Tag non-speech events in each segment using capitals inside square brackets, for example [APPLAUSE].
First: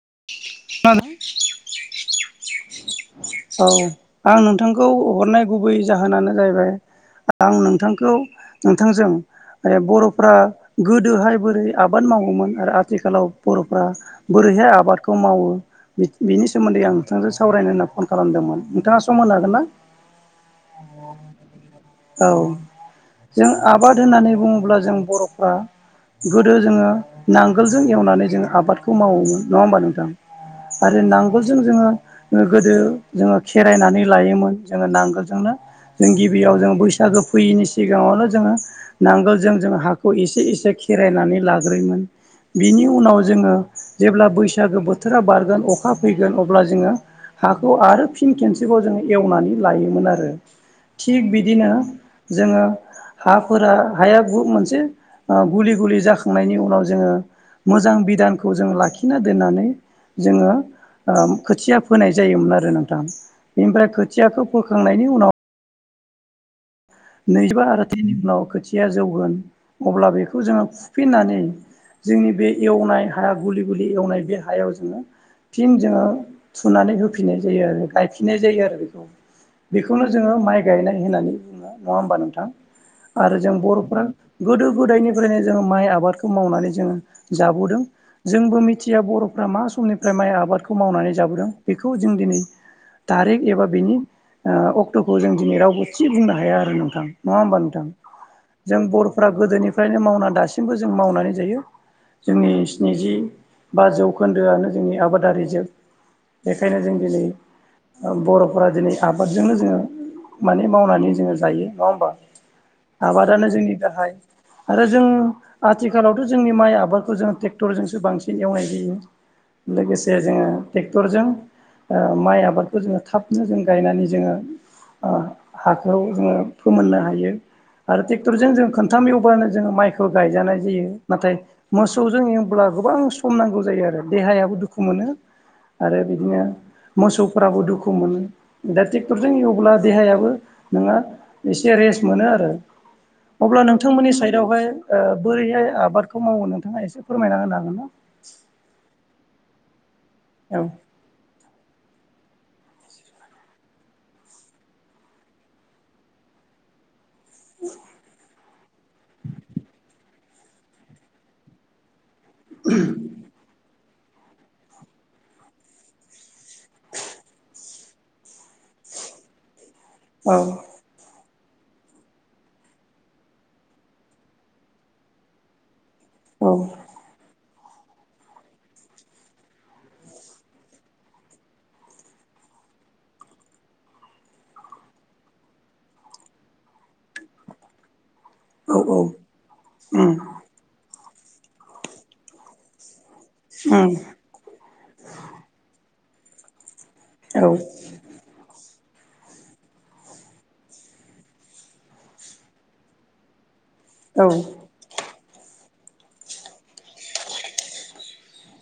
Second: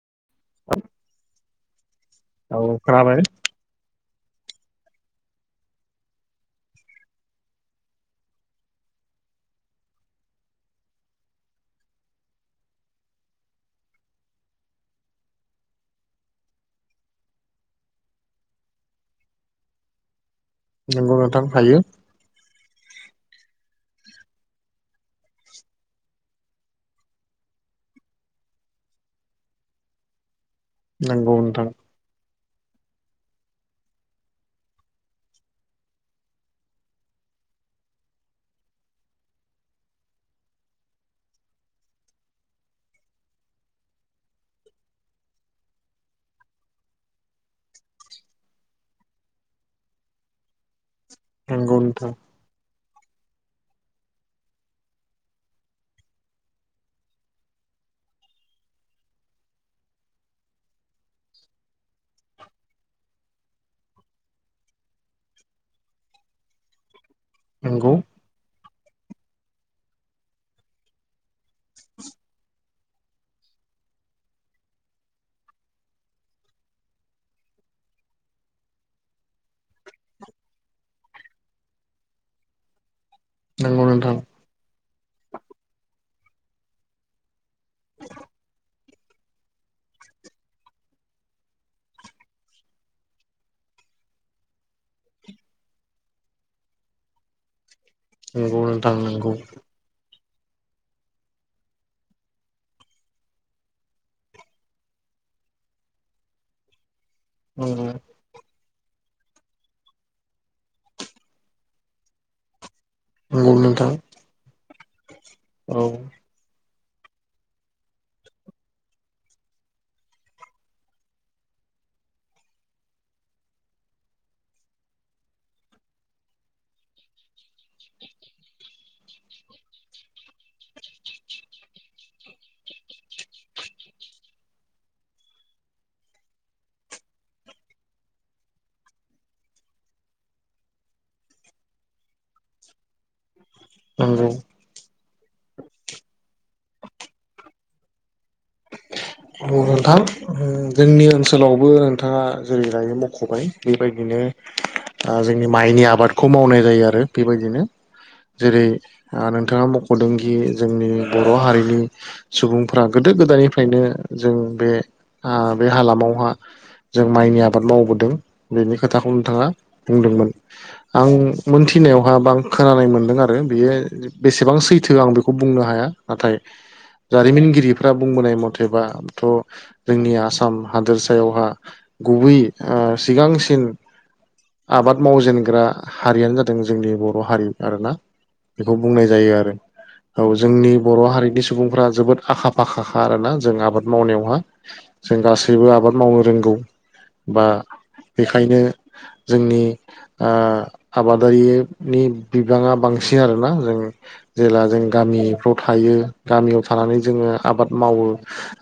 [INAUDIBLE] औ खोनाबाय। आं नोंथांखौ हरनाय गुबै जाहोनानो जाहैबाय। आं नोंथांखौ नोंथांजों बर'फ्रा गोदोहाय बोरै आबाद मावोमोन आरो आथिखालाव बर'फ्रा बोरै बेैहाय आबादखौ मावो। बिनि सोमोन्दै आं नोंथांजों सावरायनो होनना फन खालामदोंमोन नोंथाङा सम होनो हागोन ना? नंगौ नोंथां हायो औ जों आबाद होननानै बुङोब्ला जों बर'फ्रा गोदो जोङो नांगोलजों एवनानै जोङो आबादखौ मावोमोन नङा होमबा नोंथां? आरो नंगौ नांगोलजों नोंथां जोङो गोदो जोङो खेरायनानै लायोमोन जोङो नांगोलजोंनो जों गिबियाव जों बैसागो फैयैनि सिगाङावल' जोङो नांगोल जो जोङो हाखौ एसे एसे खेरायनानै लाग्रोयोमोन बिनि उनाव जोङो जेब्ला बैसाग बैसागो बोथोरा बारगोन अखा फैगोन। अब्ला जोङो हाखौ आरो फिन खनसेबाव जोङो एवनानै लायोमोन आरो। थिग बिदिनो नंगौ नोंथां जोङो हाफोरा हाया ग मोनसे गुलि गुलि जाखांनायनि उनाव जोङो मोजां बिधानखौ जों लाखिना दोननानै जोङो खोथिया फोनाय जायोमोन आरो नोंथां बेनिफ्राय खोथियाखौ फोखांनायनि उनाव नैजिबा आरो नंगौ थिननि उनाव खोथिया जौगोन अब्ला बेखौ जोङो फुफिन्नानै जोंनि बे एवनाय हाया गुलि गुलि एवनाय बे हायाव जोङो फिन जोङो थुनानै होफिननाय जायो आरो गायफिननाय जायो आरो। बेखौ बेखौनो जोङो माइ गायनाय होननानै बुङो। नङा होमबा नोंथां आरो जों नंगौ बर'फ्रा नोंथां गोदो गोदायनिफ्रायनो जोंङो माइ आबादखौ मावनानै जोङो जाबोदों जोंबो मिथिया बर'फ्रा मा समनिफ्राय माइ आबादखौ मावनानै लाबदों। बेखौ जों दिनै थारिख एबा बेनि अक्ट'खौ जों दिनै रावबो थि बुंनो हाया आरो। नोंथां नङा होनबा नोंथां नंगौ जों नोंथां बर' नंगौ गोदोनिफ्रायनो मावनानै दासिमबो जों मावनानै जायो। जोंनि स्निजि बा जौखोन्दोआनो जोंनि आबादारिजों बेखायनो जों दिनै नंगौ बर'फोरा दिनै आबादजोंनो जोङो माने मावनानै जोङो जायो नङा होमबा? आबादानो नंगौ जोंनि नोंथां गाहाय आरो जों औ आथिखालावथ' जोंनि माइ आबाद आबादखौ जों ट्रेक्टरजोंसो बांसिन एवनाय जायो लोगोसे जोङो ट्रेक्टरजों माइ आबादखौ जोङो थाबनो जों गायनानै जोङो हा जोङो फोमोननो हायो। आरो ट्रेक्टरजों जों खोनथाम एवब्लानो जोङो माइखौ गायजानाय जायो। नाथाय मोसौजों एवब्ला गोबां सम नांगौ जायो आरो देहायाबो दुखु मोनो आरो बिदिनो मोसौफोराबो दुखु मोनो दा ट्रेक्टरजों एवब्ला देहायाबो नोङो एसे रेस्ट मोनो आरो। अब्ला नोंथांमोननि नंगौ साइडआवहाय बोरैहाय आबादखौ मावो। नोंथाङा एसे फोरमायना होननो हागोन ना। नोंथां हागोन ना? जोंनि ओनसोलाव बो नोंथाङा जेरै लायनो मख'बाय बेबायदिनो जोंनि माइनि आबादखौ मावनाय ज आरो बेबायदिनो जेरै नोंथाङा मख'दों जोंनि बर' हारिनि सुबुंफोरा गो फ्रायनो जों बे बे हालामावहा जों माइनि आबाद मावबोदों बेनि खोथाखौ नोंथाङा बुंदोंमोन औ आं मोनथिनायावहा बा आं खोनानाय मोनदों आरो बेयो बेसेबां सैथो आं बेखौ बुंनो हाया नाथाय औ जारिमिनगिरि फोर बुंबोनाय मथेबाथ' जोंनि आसाम हादोरसायावहा गुबै सिगांसिन आबाद मावजेनग्रा हारियानो जादों जोंनि बर' हारि आरोना बेखौ औ औ बुंनाय जायो आरो उम औ जोंनि बर' हारिनि सुबुंफोरा जोबोद आखा फाखा आरोना जों आबाद उम मावनायावहा जों गासैबो आबाद मावनो रोंगौ औ बा बेखायनो जोंनि आबादारिनि बिबाङा बांसिन आरोना जों औ जेब्ला जों गामिफ्राव थायो गामियाव थानानै जोङो आबाद मावो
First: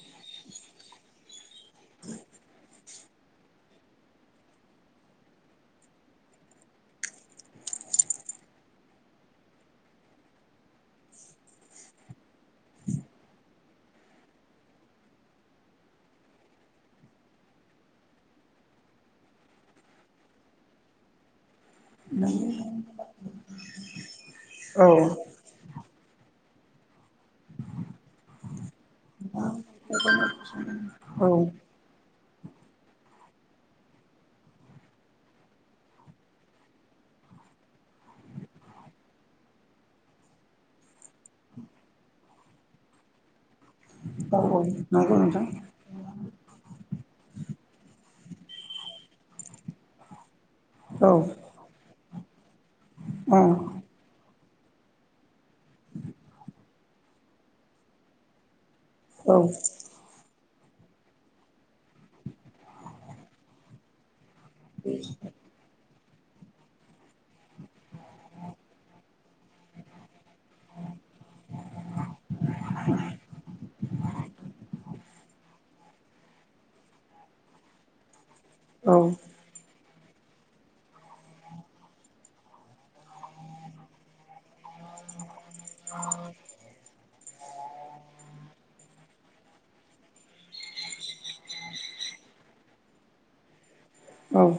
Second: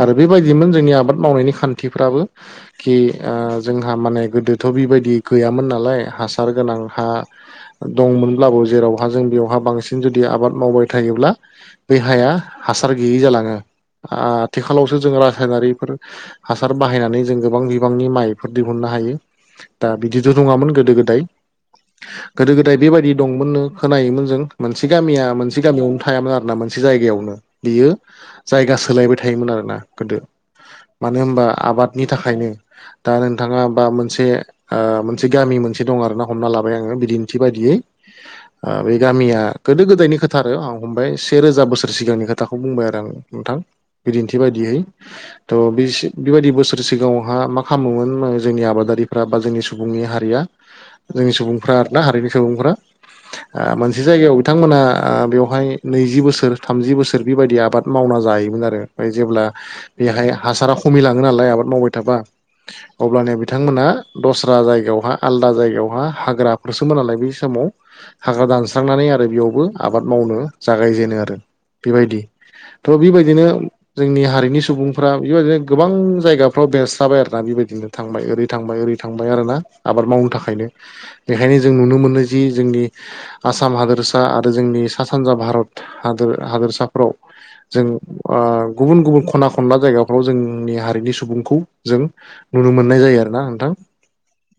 आरो बेबायदिमोन जोंनि आबाद मावनायनि खान्थिफ्राबो कि जोङो जोंहा माने गोदोथ' बिबायदि गैयामोन नालाय हासार गोनां हा दंमोनब्लाबो जेरावहा जों बेयावहा बांसिन जुदि आबाद मावबाय थायोब्ला बे हाया हासार गैयै जालाङो आथिखालावसो जों रासायनारिफोर हासार बाहायनानै जों गोबां बिबांनि माइफोर दिहुन नो हायो दा बिदिथ' रोङामोन गोदो गोदाय गोदो गोदाय बेबायदि दंमोननो खोनायोमोन जों मोनसे औ गामिया मोनसे गामियावनो थायामोन आरो ना मोनसे जायगायावनो बियो जायगा सोलायबाय थायोमोन आरोना गोदो मानो औ होनबा आबादनि थाखायनो दा नोंथाङा बा मोनसे मोनसे गामि मोनसे दं आर ना हमना लाबाय आङो बिदिन्थि बायदि बि बे गामिया गोदो गोदायनि खोथा आरो आं हमबाय से रोजा बोसोर सिगांनि खोथाखौ बुंबाय आरो आं नोंथां बिदिन्थि औ बायदियै नंगौ नोंथां थ' बि बेबायदि बोसोर सिगाङावहा मा खालामोमोन जोंनि आबादारिफ्रा बा जोंनि सुबुंनि हारिया औ जोंनि सुबुंफ्रा आरोना हारिनि सुबुंफ्रा उम मोनसे जायगायाव बिथांमोना बेवहाय नैजि बोसोर थामजि बोसोर बेबायदि आबाद मावना जायोमोन आरो ओमफ्राय औ जेब्ला बेहाय हासारा खमि लाङो नालाय आबाद मावबाय थाबा अब्लानोया बिथांमोना दस्रा जायगायावहा आलदा जायगायावहा हाग्राफोरसोमोन नालाय बे हिसाबै सम हाग्रा दानस्रांनानै आरो बेयावबो आबाद मावनो जागायजेनो आरो बेबायदि थ' बेबायदिनो जोंनि हारिनि सुबुंफ्रा बेबायदिनो गोबां जायगाफ्राव बेरस्राबाय आरोना बेबायदिनो थांबाय ओरै थांबाय ओरै औ थांबाय औ आरो ना आबाद मावनो थाखायनो बेखायनो जों नुनो मोनो जि जोंनि आसाम हादोरसा आरो जोंनि सा सानजा भारत हाद हादोरसाफ्राव जों गुबुन गुबुन खना खनला जायगाफ्राव जोंनि हारिनि सुबुंखौ जों नुनो मोन नुनो मोननाय जायो आरो ना नोंथां औ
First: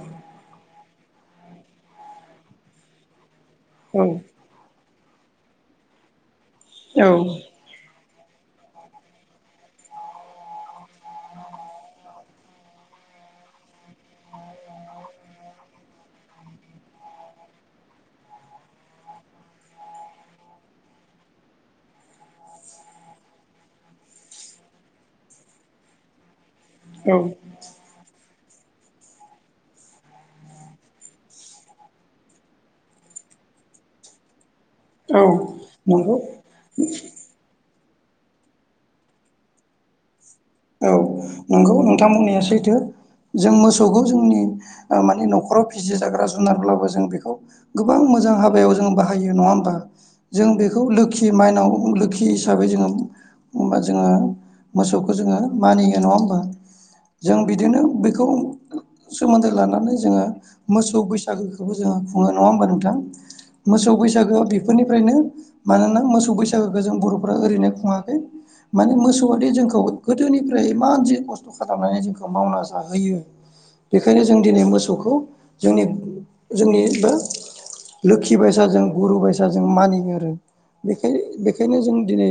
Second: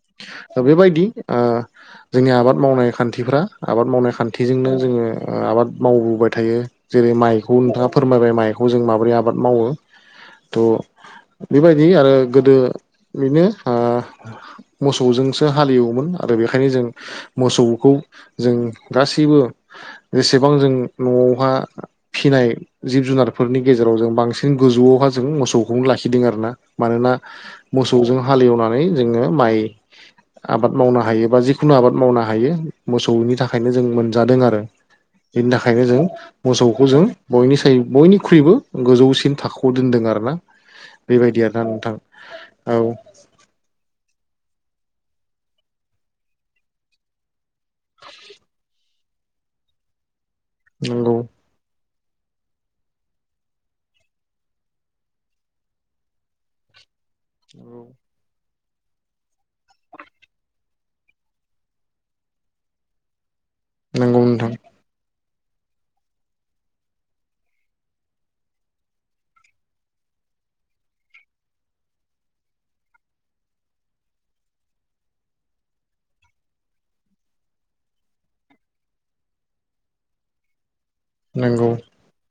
दा बेबायदि जोंनि आबाद मावनाय खान्थिफ्रा आबाद मावनाय खान्थिजोंनो जोङो आबाद मावबोबाय थायो जेरै माइखौ नोंथाङ फोरमायबाय माइखौ जों माबोरै आबाद मावो थह बेबायदि आरो गोदो बेनो मोसौजोंसो हालेवोमोन आरो बेखायनो जों मोसौखौ जों गासैबो जेसेबां जों न' न'आवहा फिनाय जिब जुनारफोरनि गेजेराव जों बांसिन गोजौआवहा जों मोसौखौनो लाखिदों आर ना मानोना मोसौजों हालेवनानै जोङो माइ आबाद मावनो हायो बा जिखुनु आबाद मावनो हायो मोसौनि थाखायनो जों मोनजादों आरो औ बेनि थाखायनो जों नंगौ मोसौ खौ जों बयनि बयनिख्रुइबो गोजौसिन थाखोआव दोनदों आरोना औ बेबायदि नंगौ नोंथां नोंथांमोननाया औ सैथो जों मोसौखौ जोंनि मानि न'खराव फिसि जाग्रा जुनारब्लाबो जों बेखौ गोबां मोजां हाबायाव जों बाहाय बाहायो नङा होमबा जों बेखौ नंगौ लोखि मायनाव फुखि हिसाबै जोङोा जोङो मोसौखौ जोङो मानियो न' जों बिदिनो बेखौ सोमोन्दो लानानै जोङो मोसौ बैसागोखौबो जोङो खुङो नङा होमबा नोंथां मोसौ नंगौ बैसागोआ नोंथां बेफोरनिफ्रायनो मानोना मोसौ बैसागोखौ जों बर'फ्रा ओरैनो खुङाखै माने मोसौआदि जोंखौ गोदोनि फ्राय इमान जि खस्थ' खालामनानै जोंखौ मावना जाहोयो बेखायनो जों दिनै मोसौखौ जोंनि जोंनिबो लोखि बायसाजों गुरु बायसाजों मानियो आरो बेखाय नंगौ बेखायनो जों दिनै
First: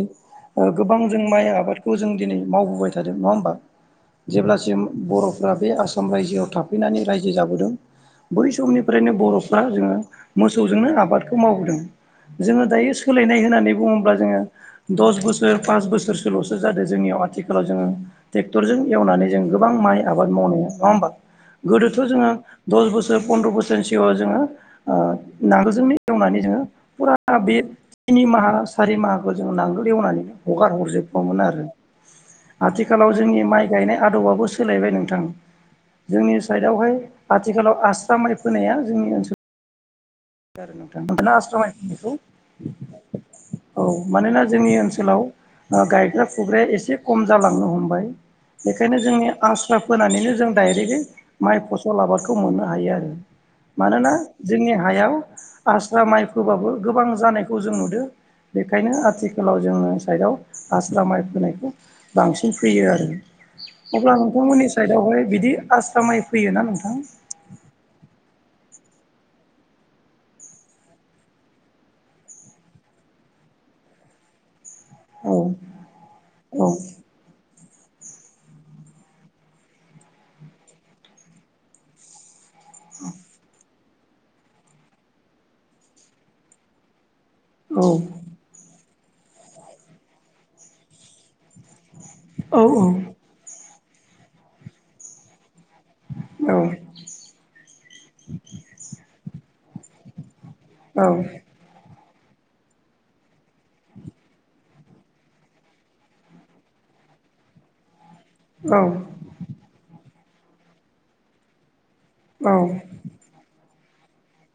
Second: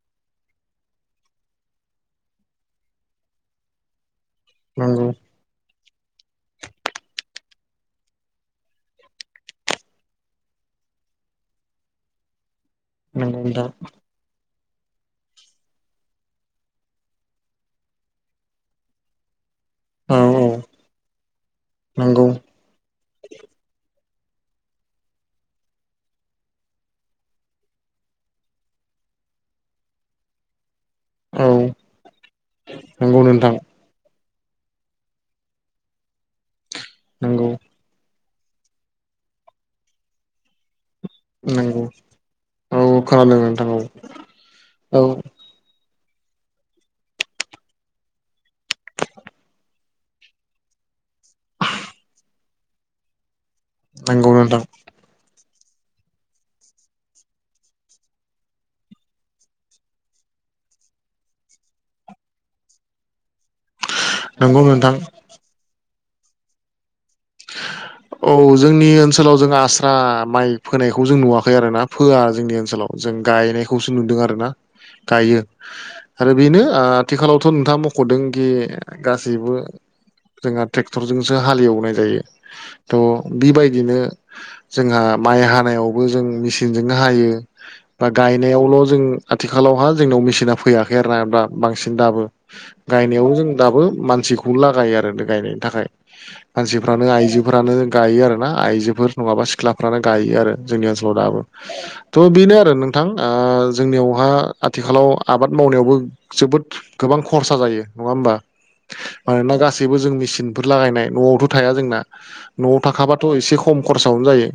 गोबां जों माइ आबादखौ जों दिनै मावबोबाय थादों नङा होमबा जेब्लासिम नंगौ बर'फोरा बे आसाम रायजोआव थाफैनानै रायजो जाबोदों बै समनिफ्रायनो बर'फ्रा जोङो मोसौजोंनो आबादखौ मावबोदों जोङो दायो सोलायनाय नंगौ नोंथां होननानै बुङोब्ला जोङो दस बोसोर पास बोसोरसोल'सो जादों जोंनियाव आथिखालाव जोङो ट्रेक्टरजों एवनानै जों गोबां माइ औ आबाद औ मावनाया नङा हबा गोदोथ' नंगौ जोङो दस बोसोर फन्द्र बोसोर सि- -गां जों नांगोलजोंनो एवनानै जोङो फुरा बेनि थिनि माह सारि माह खौ जों नांगोल एवनानै हगार हर जोबो मोन औ आरो आथिखालाव नंगौ जोंनि नोंथां माइ गायनाय आदबआबो सोलायबाय नोंथां जोंनि साइडआवहाय नंगौ आथिखालाव आसु आस्राय फोनाया जोंनि ओनसोलाव आरो नोंथां ओंखायनो आस्रा नंगौ फोनायखौ औ खोनादों नोंथां औ मानोना जोंनि औ ओनसोलाव गायग्रा फुग्राया एसे खम जालांनो हम बाय बेखायनो जोंनि आस्रा फोनानैनो जों दडाइरेक्टलि माइ फसल आबादखौ मोननो हायो आरो मानोना नंगौ नोंथां जोंनि हायाव आस्रा माइ फोबाबो गोबां जानायखौ जों नुदों बेखायनो आथिखालाव जोंनि साइडआव आस्रा माइ फोनायखौ बांसिन फैयो आरो अब्ला नंगौ नोंथांमोननि नोंथां साइदआवहाय बिदि आस्रा माइ फैयोना नोंथां? [INAUDIBLE] औ जोंनि ओनसोलाव जों आस्रा माइ फोनायखौ जों नुवाखै आरोना फोआ जोंनि ओनसोलाव जों गायनायखौसो नुदों आरो ना गायो औ आरो बेनो औ आथिखालाव' थ' नोंथाङा मख'दोंखि गासैबो जोंहा ट्रेक्टरजोंसो हालेवनाय जायो थ' बेबायदिनो जोंहा माइ हानायावबो जों मेसिनजोंनो हायो औ बा गायनायावल' जों आथिखालावहा जोंनाव मेचिना फैयाखै आरो ना दा बांसिन दाबो औ गायनायाव जों दाबो मानसिखौ लागायो आरो ना गायनाय थाखाय मानसिफ्रानो आइजोफोरानो गायो आरो ना आइजोफोर नङाबा सिख्लाफ्रानो गायो आरो जोंनि औ ओनसोलाव दाबो थ' बेनो आरो नोंथां जोंनियावहा आथिखालाव आबाद मावनायावबो जोबोद गोबां गोबां खरसा जायो नङा होमबा मानोना गासैबो जों मेसिनफोर लागायनाय न'आवथ' थाया जोंना न'आव थाखाबाथ' एसे खम खरसआवनो जायो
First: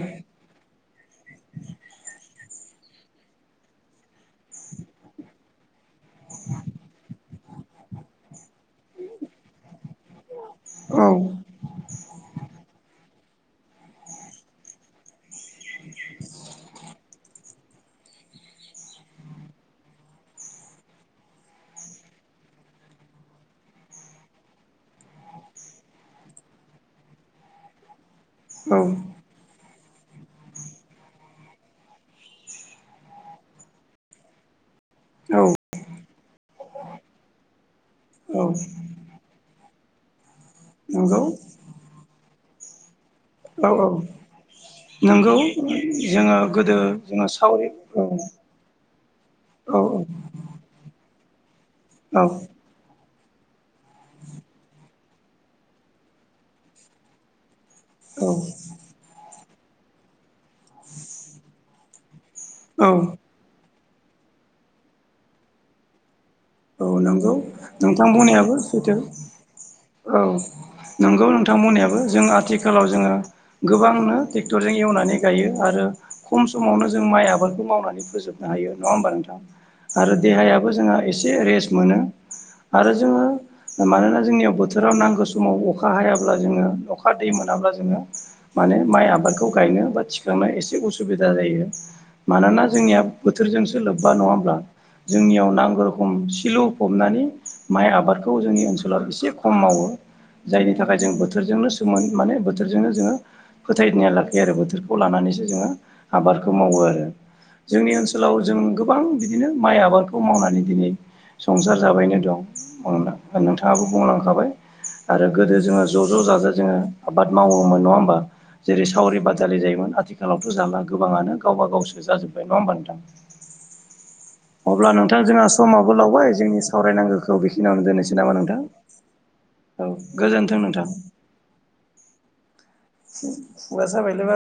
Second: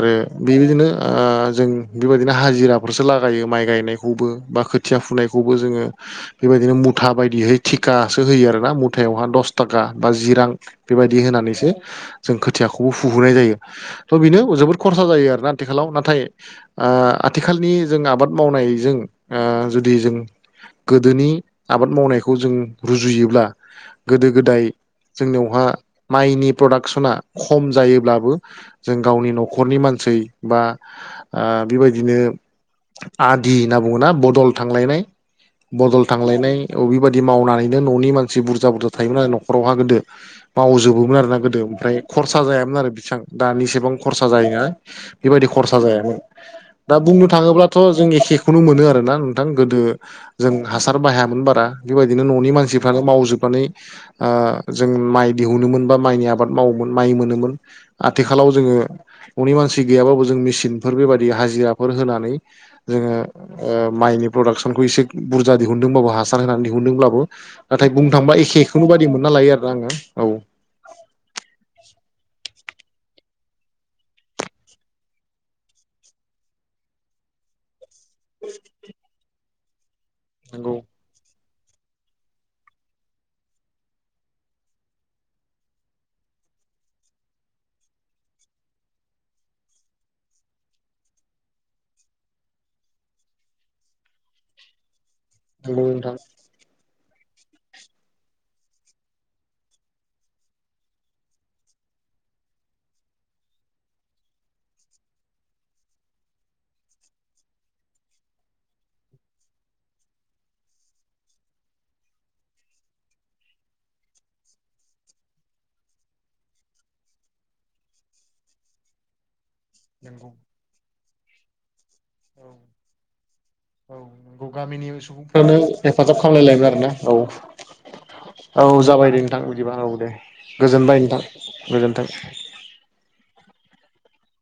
आरो बेबायदिनो ओ जों बेबायदिनो हाजि- -राफोरसो लागायो माइ गायनायखौबो बा खोथिया फुनायखौबो जोङो बेबायदिनो मुथा बायदिहै थिकासो होयो आरोना मुथायावहा दस थाखा बा जि रां बेबायदि होनानैसो जों खोथियाखौबो फु फुहुनाय जायो थह बेनो जोबोद खरसा जायो आरोना आथिखालाव नाथाय आथिखालनि जों आबाद मावनायजों ओ जुदि जों गोदोनि आबाद मावनायखौ जों रुजुयोब्ला गोदो गोदाय जोंनियावहा माइनि प्रडाक्सना खम जायोब्लाबो जों गावनि न'खरनि मानसि बा आ बेबायदि नो आदि होनना बुङो ना बदल थांलायनाय बदल थांलायनाय अ बेबायदि मावनानैनो न'नि औ मानसि बुरजा बुरजा थायोमोन ना‌आरो नखरावहा गोदो मावजोबोमोन आर औ ना गोदो ओमफ्राय खरसा जायामोन आरो बिसां औ औ दानिसेबां नंगौ औ खरसा जायो ना नंगौ बेबायदि खरसा जायामोन जोङो गोदो दा बुंनो जोङो सावरि थाङोब्लाथ' औ जों एखे औ खौनो मोनो आरोना नोंथां गोदो औ जों हासार बाहा- -मोन बारा बेबादिनो औ न'नि मानसिफोरानो मावजोबनानै ओ जों माइ दिहुनोमोन बा माइनि आबाद मावोमोन माइ मोनोमोन आथिखालाव औ जोङो न'नि मानसि गैयाबाबो जों मेसिनफोर बेबायदि हाजिराफोर होनानै औ जोङो माइनि प्रडाक्सनखौ एसे बुरजा दिहुनदोंबाबो ह होननानै औ दिहुनदोंब्लाबो नंगौ नाथाय नोंथां बुंनो थांबा बुंनायाबो एखेखौनो सैथो बायदि मोनना लायो आरो आङो औ नंगौ नोंथांमोननिबो जों आथिखालाव जोङो गोबांनो ट्रेक्टरजों एवनानै गायो आरो खम समावनो जों माइ आबादखौ मावनानै फोजोबनो हायो नङा हबा नोंथां आरो देहायाबो नंगौ जोंहा एसे रेस्ट मोनो आरो जोङो मानोना जोंनियाव बोथोराव नांगौ समाव अखा हायाब्ला जोङो अखा दै मोनाब्ला जोङो माने माइ आबादखौ गायनो बा थिखांनो एसे उसुबिदा जायो मानोना जोंनिया बोथोरजोंसो लोब्बा नङाब्ला जोंनियाव नंगौ नांगौ रोखोम नोंथां सिलु फबनानै माइ आबादखौ जोंनि ओनसोलाव एसे खम मावो जायनि थाखाय जों बोथोरजोंनो सोमोन माने बोथोरजोंनो जोङो फोथायनाया लाखियो आरो बोथोरखौ लानानै जोङो आबादखौ मावो आरो जोंनि ओनसोलाव जों गोबां बिदिनो माइ आबादखौ मावनानै दिनै संसार जाबायनो दं नोंथाङाबो बुंलांखाबाय आरो गोदो जोङो ज' ज' जोङो आबाद मावोमोन नङा होमबा जेरै सावरिबाद लि जायोमोन नंगौ आथिखालावथ' जाला गोबाङानो गावबा गावस जाजोबबाय औ नङा होनबा नोंथां औ नंगौ गामिनि अब्ला नोंथां जोंहा सुबुंफ्रानो हेफाजाब आगोलावबाय जोंनि खालामलायलायोमोन आरोना औ सावरायनांगौखौ बेखिनियावनो दोननोसै नामा नोंथां औ औ गोजोन्थों नोंथां मोनबाय नोंथां गोजोन्थों असो एभेललेबेल